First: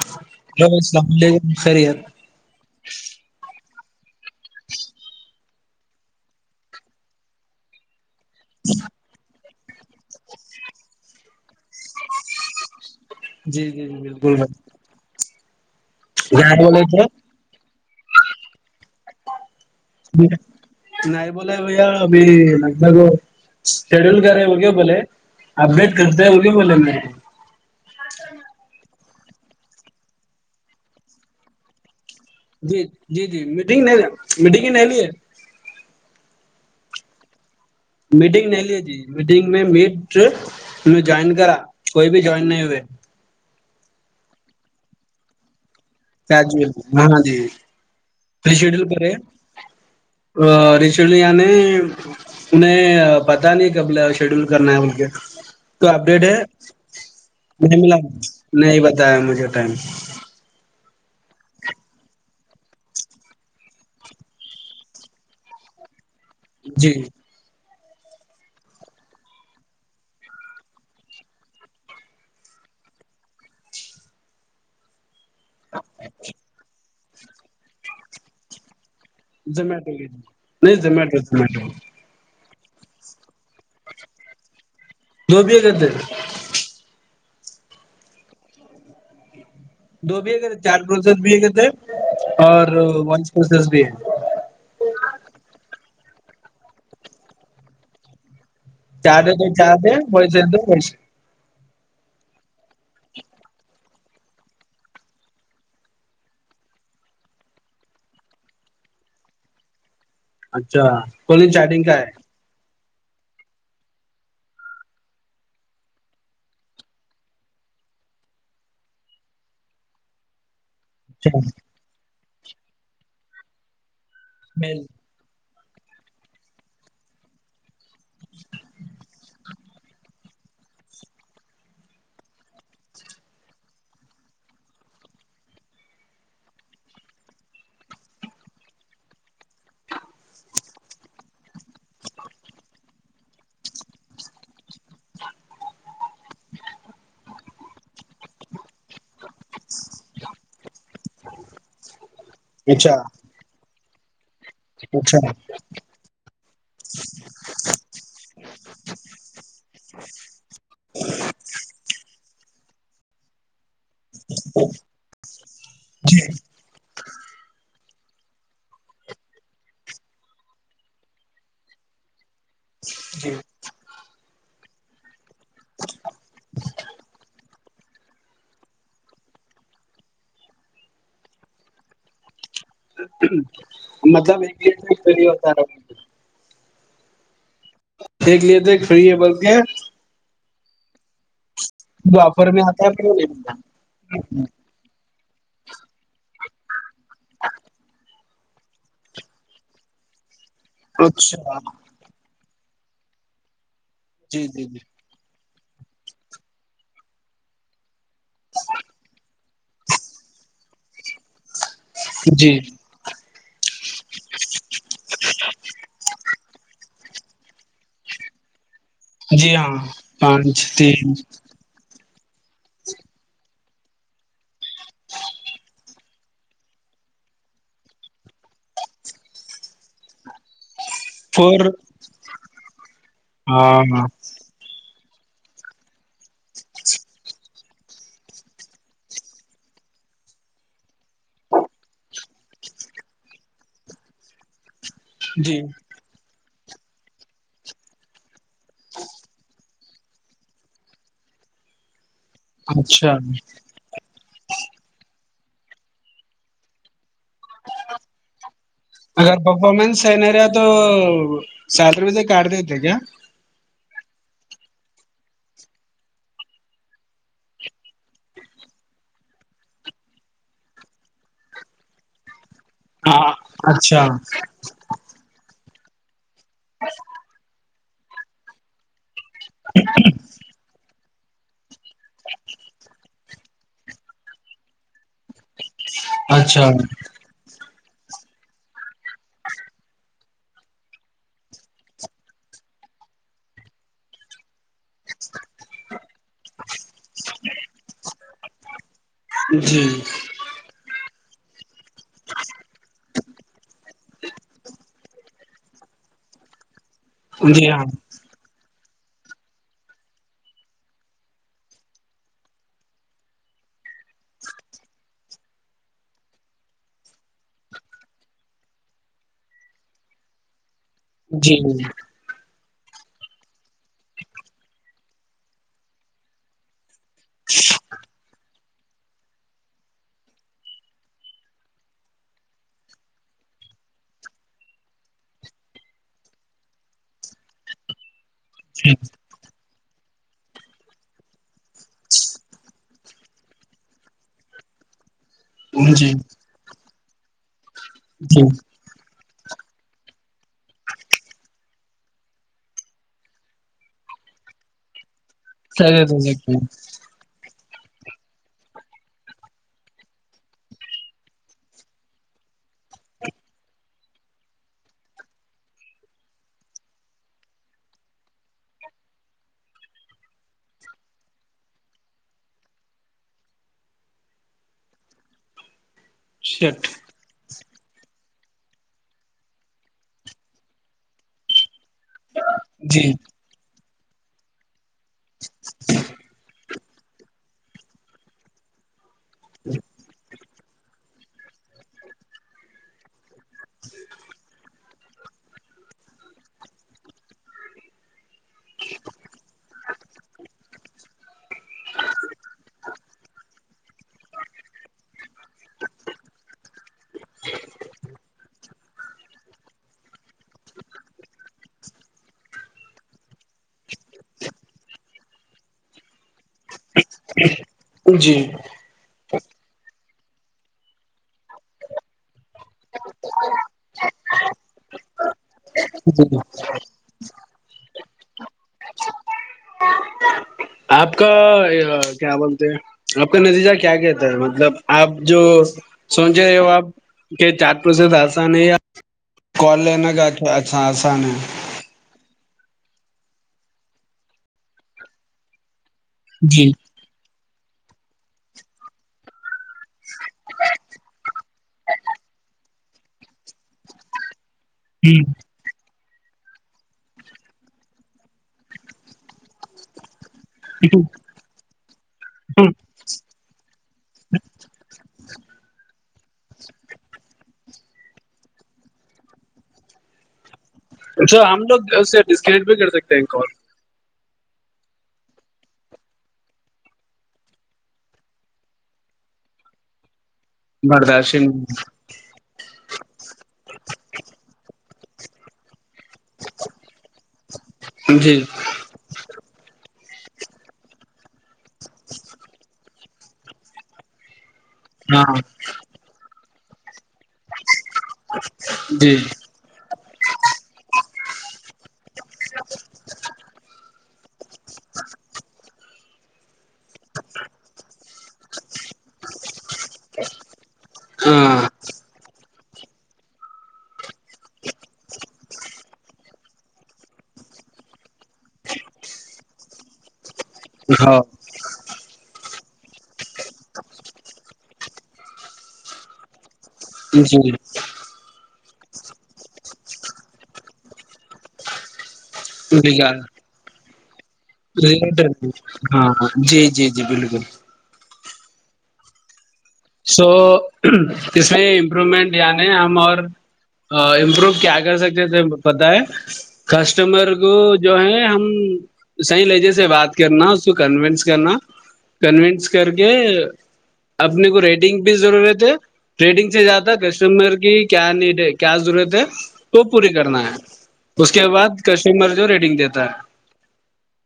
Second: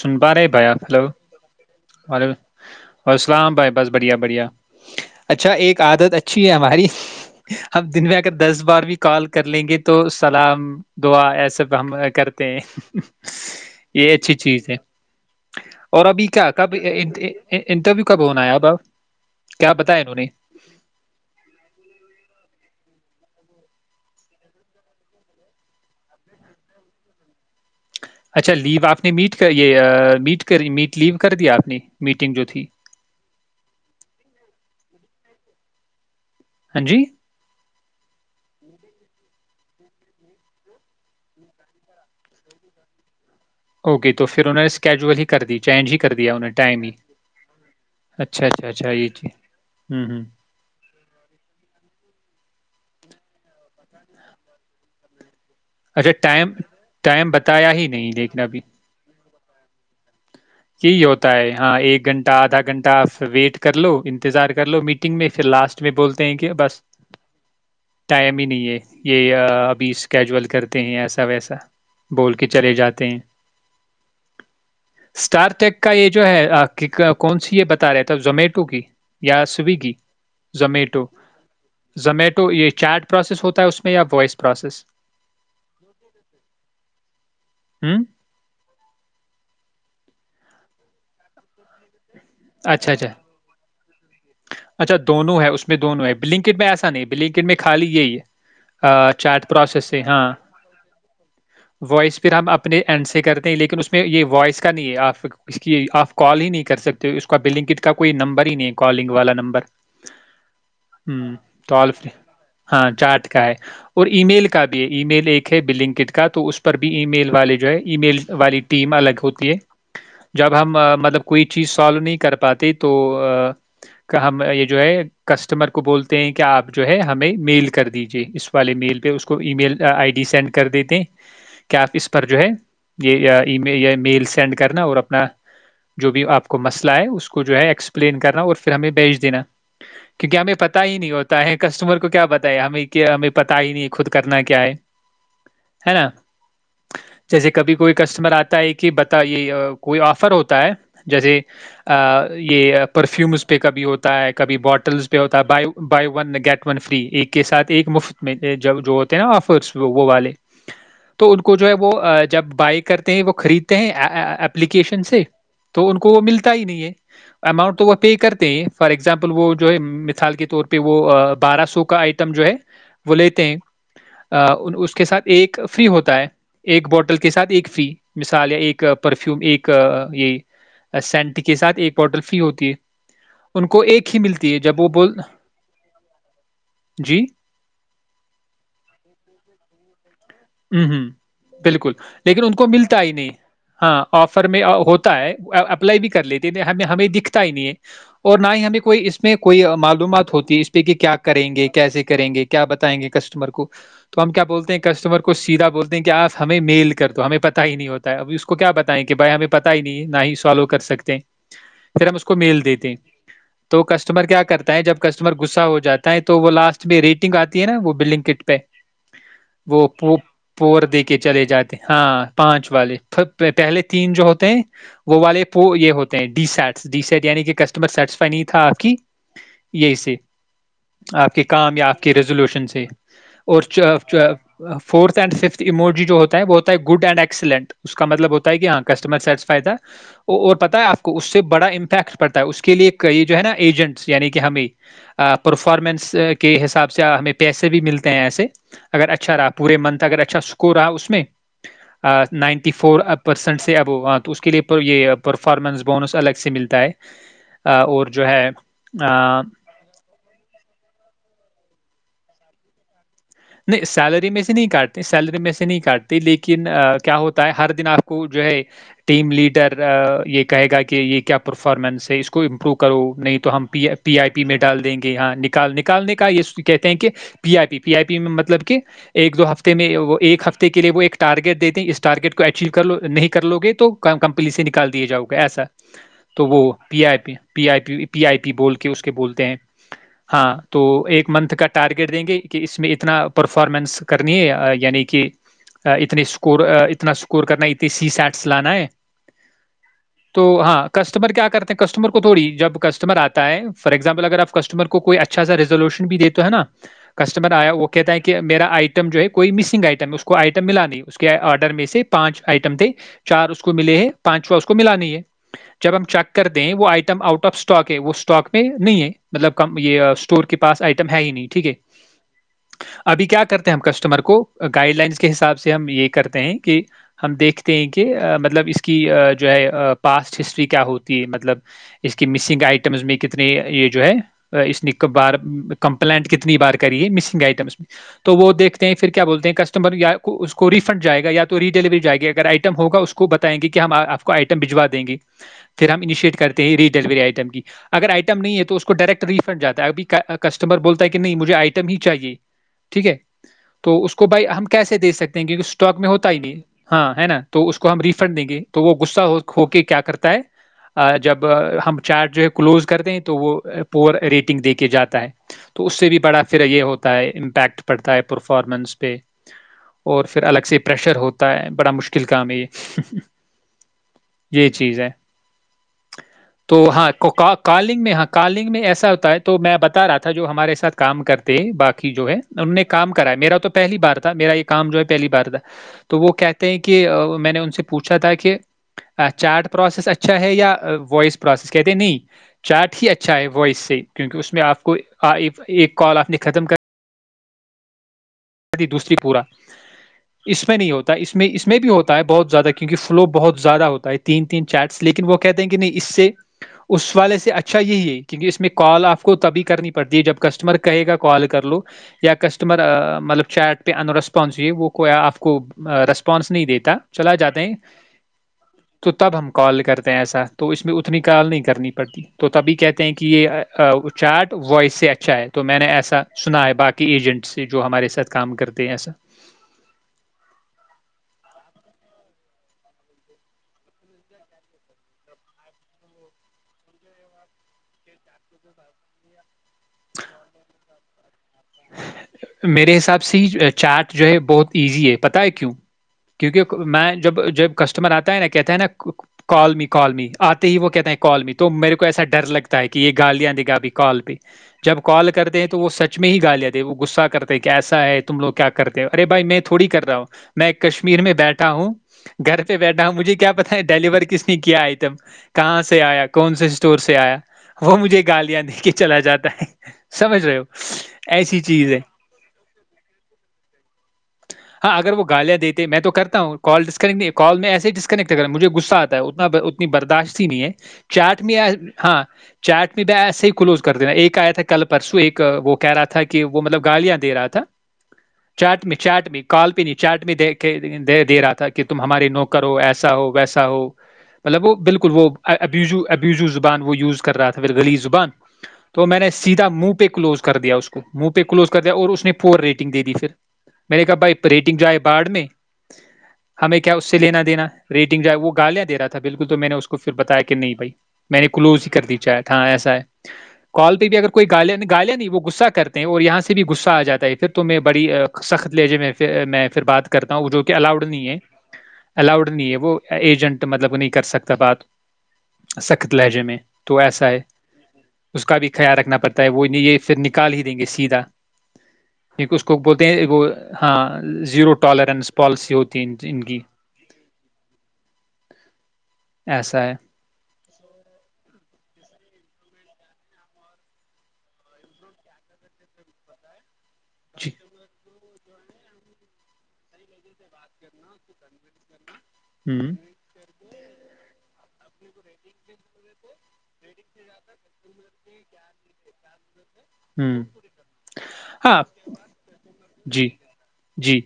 سن پا رہے ہیں بھائی اپ ہیلو السلام علیکم خیریت وعل السلام بھائی بس بڑیا بڑھیا [inaudible] اچھا ایک عادت اچھی ہے ہماری ہم دن میں دس بار بھی کال کر لیں گے تو سلام دعا ای سب ہم کرتے ہیں جی جی جی یہ اچھی بالکل چیز بھائی ہے [inaudible] ٹھیک ہے [inaudible] اور ابھی کیا یہاں کب بولے تھے انٹرویو کب ہونایا ا باب ن بول ہو ابھی [inaudible] لگ شیڈیول کرے وہگ بولے اپڈیٹ کرتے ہیں وہگ بولے میں اچھا لیو آپ کے نے میٹ کا یہ میٹ میٹ لیو کر دیا آپ نے میٹنگ جو تھی جی ج جی جی میٹنگ نہیں میٹنگ ہی نہیں لی ہے [inaudible] ہاں جی میٹنگ نہیں لی تھی میٹنگ میں میٹ جوائن کرا کوئی بھی جوائن نہیں ہوئے اوکے تو پھر انوں نے اسکیجول ہی کر دی چینج ہی کر دیا انہوں نے جل ٹائم ہی ہ ہاں جی اچھا اچھا رشیڈل اچھا یہ کرے چیز ہوں ہوں رشیڈل یعنی انیں پتا نہیں کب شیڈیول کرنا ہے بول کے تو اچھا اپڈیٹ ہے ٹائم ٹائم بتایا نہیں ہی ملا لیکن ابھی نہیں بتایا مجھے ٹائم یہی ہوتا ہے ہاں ایک گھنٹہ آدھا گھنٹا پ ویٹ کر لو انتظار کر لو میٹنگ میں پھر لاسٹ میں بولتا [unintelligible] تھینک یو بس جی [inaudible] ٹائم ہی نہیں ہے یہ ابھی اس کیجول [unintelligible] کرتے ہیں ایسا ویسا بول کے چلے جاتے ہیں [inaudible] اسٹار ٹیک کا یہ جو ہے [unintelligible] کون سی یہ بتا رہے تھا زومیٹو کی [inaudible] زمیٹو سویگی نہیں زومیٹو زمیٹو [unintelligible] تو یہ چیٹ پروسیس ہوتا ہے اس میں یا وائس پروسیس [unintelligible] دوبیا کرتے [unintelligible] ہوں [inaudible] بھی تھے چار پروسز بھی کہ تھے [unintelligible] اچھا اچھا اچھا دونوں ہے اس میں دونوں ہے [unintelligible] بلنکٹ میں ایسا نہیں بلنکٹ میں خالی یہی ہے [unintelligible] چاہتے تو چیٹ پروسیس چارتے سے ہاں وس تو وس وائس پھر ہم اپنے اینڈ سے کرتے ہیں لیکن اس میں یہ وائس کا نہیں ہے آپ اس کی آپ کال ہی نہیں کر سکتے اس کا بلنک کا کوئی نمبر ہی نہیں ہے کالنگ والا نمبر [unintelligible] اچھا کو چیٹنگ کا ہے چارٹ کا ہے اور ای میل کا بھی ہے ای میل ایک ہے بنکڈ کا تو اس پر بھی ای میل والے جو ہے ای میل والی ٹیم الگ ہوتی ہے جب [unintelligible] ہم ملب اچھا کوئی چیز سو نہیں [unintelligible] کر پاتے تو [unintelligible] کا ہم یہ جو میل، ہے کس [unintelligible] کسٹمر کو بولتے ہیں کہ آپ جو ہے ہمیں میل [unintelligible] کر دیجیے اس والے میل پہ اس کو email I D send کر [unintelligible] کر دیتے کیا آپ اس پر جو ہے یہ ای یا میل سینڈ کرنا اور اپنا جو بھی آپ کو مسئ [unintelligible] اس کو جو ہے ایکسپلین کرنا اور پھر ہمیں بیچ دینا کیونکہ ہمیں پت ہی نہیں ہوتا ہے کسٹمر کو کیا پتا ہے ہمیں ہمیں پتا ہی نہیں ہے خود کرنا کیا ہے [unintelligible] ہے نا [unintelligible] جیسے کبھی کوئی کسٹمر آتا ہے کہ ب یہ کوئی آفر ہوتا ہے جیسے [unintelligible] یہ اچھا پرفیومز پہ کبھی ہوتا ت ایک [unintelligible] کبھی بوٹل اچھا پہ ہوتا buy one get one free ایک کے ساتھ ایک مفت میں ہوتے ہیں نا آفرس وہ والے تو ان کو جو ہے وہ [unintelligible] جب بائی کرتے ہیں وہ خریدتے [unintelligible] ہیں ایپلیکیشن سے تو ان کو جی وہ ملتا [unintelligible] اماؤنٹ تو وہ پے کرتے ہیں فور ایگزامپل وہ جو ہے مثال کے طور پہ وہ بارہ سو کا آئٹم جو ہے وہ جی لیتے ہیں اس کے ساتھ ایک فری ہوتا ہے ایک بوٹل کے ساتھ ایک ف مثال ایک پرفیوم ایک یہ سینٹ کے سھ ایک باٹل فی ہوتی ہے ان کو ایک ہی مطلب ملتی ہے جب وہ بول ایکی ہوتا رہا جی دیکھ لیے تھ فری ہے بولک ہوں ہوں بالکل جو لیکن آفر ان میں کو آتا ہے ملتا پھر ہی وہ نہیں ہاں ملتا آفر میں ہوتا ہے اپلائی بھی کر لیتے ہمیں ہمیں دکھتا ہی نہیں ہے اور نہ ہی ہمیں کوئی اس میں کوئی معلومات ہوتی اس پہ کہ کیا کریں اچھا گے کیسے کریں گے کیا بتائیں گے کسٹمر کو تو ہم کیا جی جی بولتے ہیں جی کسٹمر کو کو سیدھا بولتے ہیں کہ آپ ہمیں میل کر دو ہمیں پت ہی نہیں ہوتا ہے اب اس کو کیا بتائیں کہ بھائی ہمیں پتا ہی نہیں ہے نہ ہی سالو کر سکتے ہیں پھر ہم اس کو جی میل دیتے تو کسٹمر کیا کرتا ہے جب کسٹمر گغصا ہو جاتا ہے تو وہ لاسٹ میں ریٹ نگ آتی ہے نا وہ بلڈنگ کٹ پہ جی ہاں وہ [unintelligible] پو پور دے تین کے چلے جاتے ہیں ہاں پانچ والے پ پہلے تین جو ہوتے ہیں وہ والے پو یہ ہوتا ڈی سیٹس ڈی سیٹ یعنی کہ کسٹمر سیٹسفائی نہیں تھا آپ کی یہی سے آپ کے فور کام یا آپ کی ریزولوشن جی [unintelligible] اور ہاں ہاں چ فورت اینڈ ففتھموجی جو بہت ہے گڈ اڈ ایکسلینٹ اس کا مطلب ہوتا ہے کہ ہاں کسٹمر سیٹسفائی تھا اور پتا ہے آپ کو اس سے بڑا امپیکٹ پڑتا ہے اس کے لیے ایک یہ جو ہے نا ایجنٹس یعنی کہ ہمیں جی پرفارمنس کے حساب سے ہمیں پیسے بھی ملتے ہیں ایسے اگر اچھا راپ پورے من تھا اگر اچھا سکور رہا اس میں نائنٹی فور اچھا پرسینٹ سے ابو ہاں تو اس کے لیے یہ پرفارمنس بونس الگ سے ملتا ہے اور جو ہے [unintelligible] اگر پرفارمنس ہے نہیں رہیا تو سات روپئے تو کارڈ دیے کیا [unintelligible] نہیں سیلری میں سے نہیں کاٹتے سیلری میں سے نہیں کاٹتے لیکن کیا ہوتا ہے ہر دن آپ کو جو ہے ٹیم لیڈر یہ کہے گا کہ یہ کیا پرفارمنس ہے اس کو امپروو کرو [unintelligible] ہاں نہیں تو ہم اچھا پی آئی پی میں ڈال دیں گے یہاں [unintelligible] ال نکالنے کا یہ کہتے ہیں کہ پی آئی پی پی آئی پی [unintelligible] مطلب کہ ایک دو ہفتے میں ایک ہفتے کے لیے وہ ایک ٹارگیٹ دیتے اس ارگیٹ کو اچو کر نہیں کر لو گے تو کمپنی سے نکال دیا جاؤ گا ایسا [unintelligible] تو وہ اچھا پی آئی پی پی آئی پی پی آئی پی بول کے اس کے بولتے ہیں ہاں تو ایک منتھ کا ٹارگیٹ دیں گے کہ اس میں اتنا [unintelligible] اتنا پرفارمنس کرنی ہے یعنی کہ اتنے اسکور اتنا اسکور کرنا ہے اتنی سی سیٹس لانا ہے [unintelligible] جی [unintelligible] تو ہاں، کسٹمر کیا کرتے ہیں کسٹمر کو تھوڑی جب کسٹمر آتا ہے فارور ایگزامپل اگر آپ کسٹمر کوئی اچھا سا ریزولوشن بھی دیتے ہے نا تو جی ہاں [unintelligible] میرا آئٹم جو ہے کوئی مسنگ آئٹم ہے اس کو آٹم آڈر میں سے پانچ آٹم تھے چار مے پانچو کو م ہے جب ہم چیک کرتے وہ آٹم آؤٹ آف اسٹاک ہے وہ اسٹاک میں نہیں مطلبٹور کے پاس آ [unintelligible] ہے ہی نہیں جی ٹھیک ہے [unintelligible] ابھی کیا کرتے ہیں ہم کسٹمر کو گائڈ لائنس کے حساب سے ہم یہ کرتے ہیں کہ ہم دیکھتے ہیں کہ مطلب اس کی جو ہے پاسٹ ہسٹری کیا ہوتی ہے مطلب اس کی مسنگ آئٹمز میں کتنے یہ جو ہے اس نے بار کمپلینٹ کتنی بار کری ہے مسنگ گئٹمس میں [unintelligible] تو وہ دیکتے ہیں جی پھر کیا بولتے ہیں ک اسسٹمر یا اس کو ریفنڈ جائے گا یا تو ری ڈلیوری جائے گی اگر آئٹم ہوگ اس کو بتائیں گے کہ ہم آپ کو آئٹم بھجوا دیں گے پھر ہم جی اننیشیٹ کرتے ہیں ری ڈیلیوری آئٹم کی [unintelligible] اگر آئٹم جی نہیں ہے تو اس کو ڈائریکٹ ریفنڈ جاتا ہےبھی کسٹمر بولتا ہے کہ نہیں مجھے آئٹم ہی چاہیے ٹھیک ہے تو اس کو بھائی ہم کیسے دے سکتے کیونکہ اسٹاک میں خیریت ہو ہوتا ہی سکتی نہیں ہاں ہے نا تو اس کو ہم ریفنڈ دیں گے تو وہ گہ ہو کے کیا کرتا ہے جب ہم چارٹ جو ہے کلوز کرتے ہیں تو وہ پور ریٹنگ دے کے جاتا ہے تو اس سے بھی بڑا فھرر یہ ہوتا تا ہے امپیکٹ پڑتا ہے پرفارمنس پہ اور پھر الگ سے پریشر ہوتا ہے بڑا مشکل کام یہ یہ چیز ہے تو شٹ ہاں کوکک [unintelligible] کالنگ میں ہاں کالنگ میں ایسا ہوتا ہے تو میں بتا رہا تھا جو ہمارے ساتھ کام کرتے ہیں باقی کی جو ہے [unintelligible] ان نے جی کام کرایا میرا تو پلی بار تھا میرا یہ کام جو ہے پہلی بار تھا تو وہ کیا [unintelligible] کہ میں نے ان سے پوچھا تھا کہ چارٹ پروسیس اچھا ہے یا وائس پروسیس کہتے نہیں چارٹ ہی اچھا ہے وائس سے کیکہ اس میں آپ کو ایک کال آپ نے ختم کر دوسری پورا اس میں نہیں ہوتا اس میں اس میں بھی ہوتا ہے بہت زیادہ کیونکہ فلو بہت زیادہ ہوتا ہے تین تین چیٹس لیکن وہ کہتے ہیں کہ نہیں اس سے اس والے سے اچھا یہی ہے کیونکہ اس میں کال آپ کو تبھی کرنی پڑتی ہے جب کسٹمر کہے گا کال کر لو یا کسٹمر مطلب چیٹ پہ ان رسپانس ہو ہے وہ کو آپ کو رسپانس نہیں دیتا چلا جاتا ہے جی تو تب ہم کال کرتے ہیں ایسا تو اس میں اتنی کال نہیں کرنی پڑتی تو تبھی کہتے ہیں کہ یہ چاٹ وائس سے اچھا ہے تو میں نے ایسا جی سنا ہے باقی ایجنٹ سے جو ہمارے ساتھ کام کرتے ایا آپ کا کیا بولتے ہیں آپ کا نتیجہ کیا کہتا ہے مطلب آپ جو سوچے وہ آپ کے چار پروسس آسان ہے یا کال لین کا اچھا [unintelligible] میرے حساب سے ہی چارٹ جو ہے بہت ایزی ہے پت ہے کیوں جی کیونکہ میں جب جب کسٹمر آتا ہے نا کہتا ہے نا کال م کال م آتے ہی وہ کہتا ہیں کال میں تو میرے کو ایسا ڈر لگتا ہے کہ یہ گالیاں دے گا بھیھی کال پہ جب کال ہ کرتے ہیں تو وہ سچ میں ہی گالیا تھے وہ غصہ کرتے کہ کیسا ہے تم لوگ کیا کرتے ہیں اےھائی میں تھوڑی کر رہا ہوں میں کشمیر میں بیٹھا ہوں گھر پہ بیٹھا ہوں مجھے کیا پتا ہے ڈیلیور کس نے کیا آئٹم کہاں سے آیا کون سے اسٹور سے آیا وہ مجھے گالیاں دے کے چلا جاتا ہے سمجھ رہے ہو اچھا ایسی ہم لوگ چیز ہے اس ڈسکٹ بھی کر سکتے ہیں کال ہاں اگر وہ گالیاں دیتے میں تو کرتا ہوں کال ڈسکنیکٹ نہیں کال میں ایسے ڈسکنکٹ کراوں مجھے غص آتا ہے اتنا اتنی برداشت ہی نہیں ہے برداشت چارٹ میں ہاں چارٹ میں ب ایسے ہی کلوز کر دینا ایک آیا تھا کلب پرسو ایک وہ کہہ رہا تھا تھا کہ وہ مطلب گالیاں دے رہا تھا جی چارٹ میں چارٹ میں کال پ نہیں چارٹ میں د دے رہا تھا کہ تم ہماری نوکر ہو ایسا ایسا ہو ویسا ہو مطلب وہ بالکل ہاں وہبوبو بان وہ وز کر رہا تھا پھر گلی زبان تو جی میں نے سیدھا منہ پہ کلوز کر دیا اس کو منہ پہ کلوز کر دیا اور اس نے پور ریٹنگ دے دی پھر میںیر نے کہا بھائی ریٹنگ جائے باڈھ میں ہمیں کیا اس سے لینا دینا ریٹنگ جو ہے وہ گالیا دے رہا تھا بالکل تو میں نے اس کو پھر بتایا کہ نہیں بھائی میں نے ہاں کلوز ہی کر دی چا ہاں ایسا ہے کال پہ بھی اگر کوئی گالیا گالیا نہیں وہ گغصہ کیا کرتے ہیں اور یہاں سے بھی غصہ آ جاتا ہے پھر تو میں بڑی سخت لیہجے میں میں پھر بات کرتا جو کہ الاؤڈ ہاں نہیں ہے الاؤڈ نہیں ہے وہ ایجنٹ مطلب نہیں کر سکتا بات سخت لہجے میں تو ایسا جی ہے [inaudible] اس کا بھی خیال رکھنا پڑتا ہے وہ یہ پھر نک نکال ہی دیں گے سیدھا ایک اس کو بولتے ہیں ایک ہاں زیرو ٹالرنس پالیسی ہوتی ہے ہاں ان ہاں ان کی جی جی جی بالکل ایسا ہے [unintelligible] اس میں امپروومنٹ یعنی ہم اور امپرو کیا کر سکتے ت پتا ہے کسٹمر جی کو جو ہے ہم صیح لہجے سے بات کرنا اس کو کنوینس کرنا کنوینس کر ہوں کے اپنے کو ریٹ بھی ضرورت ہے ٹریڈنگ سے جیادہ کسٹمر کی کیا نیڈ ہے کیا ضرورت ہے وہ پوری ہوں کرنا ہے اس کے بعد ہاں کسٹمر جو ریٹنگ دیتا جی ہے جی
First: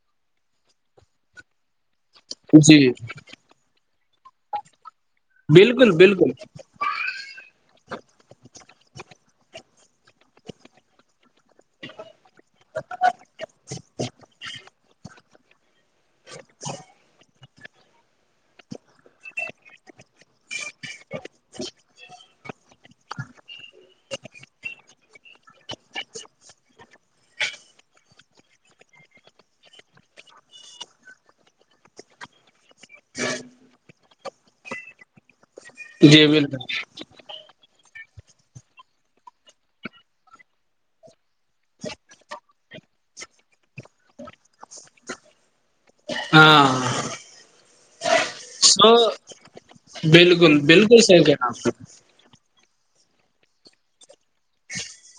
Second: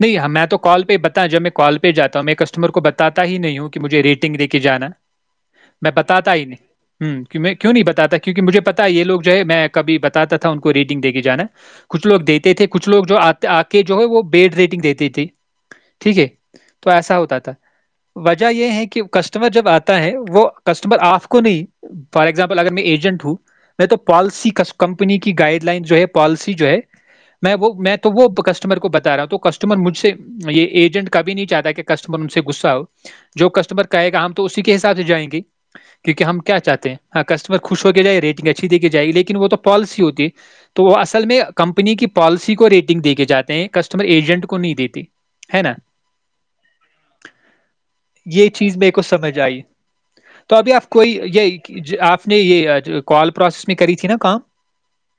نہیں میں تو کال پہ ہی بتا جب میں کال پہ جاتا میں کسٹمر کو جی بتا ہی نہیں ہوں کہ مجھے ریٹنگ دے کے جانا بالکل بالکل وں نہیں بتا کیکہ مجھے پتا ہے یہ لو جو ہے میں کبھی بتاتا تھا ان کو ریڈنگ دے کے جانا کچھ لگ دیتے تھے کچھ لو جو آتے آ کے جو ہے وہ بیڈ ریٹنگ دیتے تھے ٹھیک ہے تو ایسا ہوتا تھا وجہ یہ ہے کہ کسٹمر جب آتا ہے وہ کسٹمر آف کو نہیں فار ایگزامپل اگر میں ایجنٹ ہوں میں تو پالیسی کی س کمپنی کی گائڈ لائن جو ہے پالیسی جو ہے میں وہ میں تو وہ کسٹمر کو بتا رہا ہوں تو کسٹمر مجھ سے یہ ایجنٹ کاب بھی نہیں چاہتا کہ کسٹمر ان سے غصہ ہو جو کسٹمر کہے گا ہم تو اسی کے حساب سے جائیں گے کیونکہ جی ہم بالکل کیا چاہتے ہیں ہاں کسٹمر خوش کیا جائے ریٹگ اچھی دیھی جائےیک وہ تو پالیسی ہوتی ہے تو وہ اصل میں کمپنی کی پالیسی کو ریٹ دے کے جاتے ہیں کسٹمر ایجنٹ کو نہیں دیتی ہے نا ہاں یہ چیز میرے سو کو سمجھ آئی تو بالکل ابھی آپ بالکل کوئی صحیح کہنا آپ نے یہ آپ نے یہ ھ کال پروس میں کری ت نا [unintelligible]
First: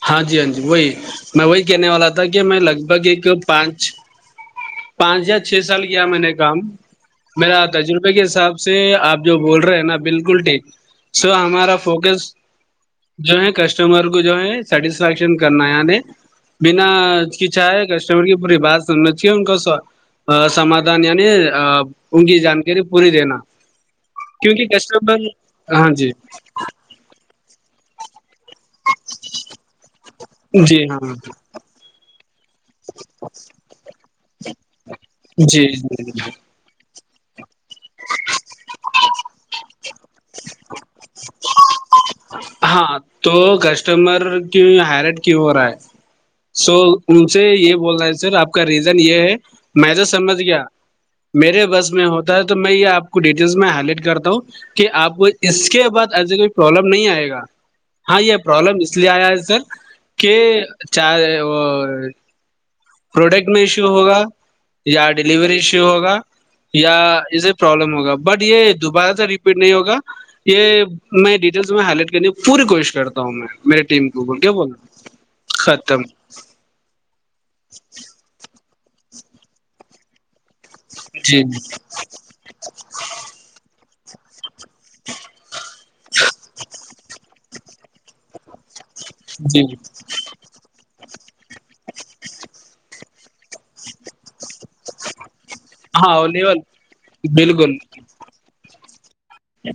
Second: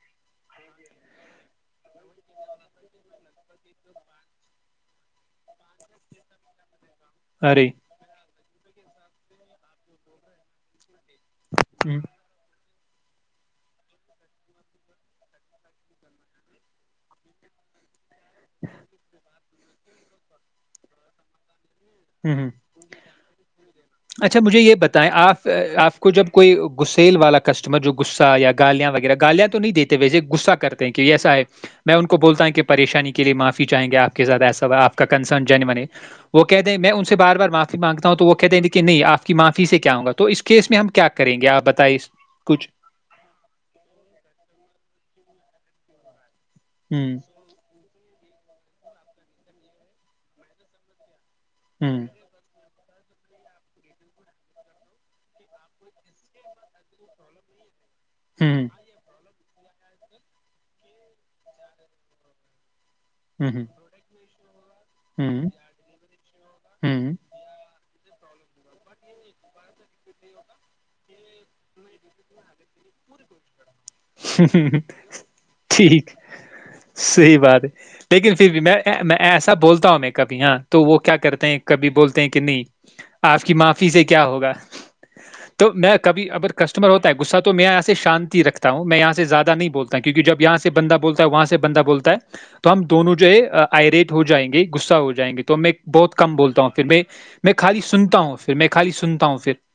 ہاں جی ہاں جی وہی میں وہی کہنے والا تھا کہ میں لگ بھگ ایک پانچ پانچ یا چھ سال کیا میں نے کام میرا آ ارے تج روپے کے حساب سے آپ جو بول رہے ہیں نا بالکل ٹھیک سو ہمارا ہ فوکس جو ہے کسٹمر کو جو ہے سیٹسفیکشن کرنا ہے یع بنا کی چ کی پوری بات سننےاہی ان سمھان عنی ہوں ہ اچھا مجھے کیونکہ یہ بتائیں کسٹمر آپ ہاں آپ کو جی جب کوئی گسیل والا کا کسٹمر جو گغصاہ یا الیاں وہ گالیاں تو نہیں دیتے گہ جی کرتے ہیں ہاں ایسا ہے میں ان کو بولتا ہ کہ پریشانی کے لیے معافی چاہیں گےپاپ کا کنسر جی جی وہ کہ ان سے بار بار معافی مانگتا ہوں تو وہ کہتےے کہ نہیں آپ کی معافی سے ہووںگا تو اس کیس میں ہم کیا کر کریں گے آپ بتائی ہاں تو کسٹمر کی ہائی رائٹ کیوں ہو رہا ہے سو ہوں ان سے یہ بول رہے ہے سر آپ کا ریزن یہ ہے میں تو سمجھ گیا میرے بس ہوں میں ہوتا ہے تو [unintelligible] میں یہ آپ کو ڈیٹیلس میں ہائی لائٹ کرتا ہوں کہ آپ کو اس کے بعد ایسے کوئی پرابلم نہیں آئے گا ا [inaudible] ہاں یہ ہوں پرابلم اس لیے آیا ہے [unintelligible] سر کہ چار وہ [unintelligible] پروڈکٹ میں ہوں ایشو ہوگا [unintelligible] یا ہوں ڈیلیوری ایشو ہوگا یا ہوں اسے پرابلم ہوگا [unintelligible] بٹ یہ دوبارہ سے ریپیٹ نہیں ہوگا یہ میں ڈیٹیلس میں ہائی لائٹ کرنے کی پوری کوشش کرتا ہوں میں میرے ٹیم کو بول کیا بول ختم ٹھیک صی بات [unintelligible] بات ہے لیکن پھر بھی میں [unintelligible] میں ایسا بولتا ہوں میں کبھی ہاں [unintelligible] وہ کیا جی کرتے ہیں کبھی بولتے ہیں کہ نہیں آپ کی معاںف پیس سے کیا ہوگا [unintelligible] تو میں کبھی اگر کسٹمر ہوتا ہے گغصہ تو میں ایسا [unintelligible] سے شانتی رکھتے [unintelligible] ہوں میں یہاں زیادہ جی جی نہیں بولتا کیکہ جب یہاں سے بندہ بولتا ہے وہاں سے بندہ بولتا ہے تو ہم دونوں جو آئریٹ ہو جائیں گے [unintelligible] گغصہ ہو جائیں گے تو میں بہت ہاں کم اولیول بولتا ہوں پھر میں میں بالکل خالی سنتا ہوں پھر میں خالی سنتا ہوں پھر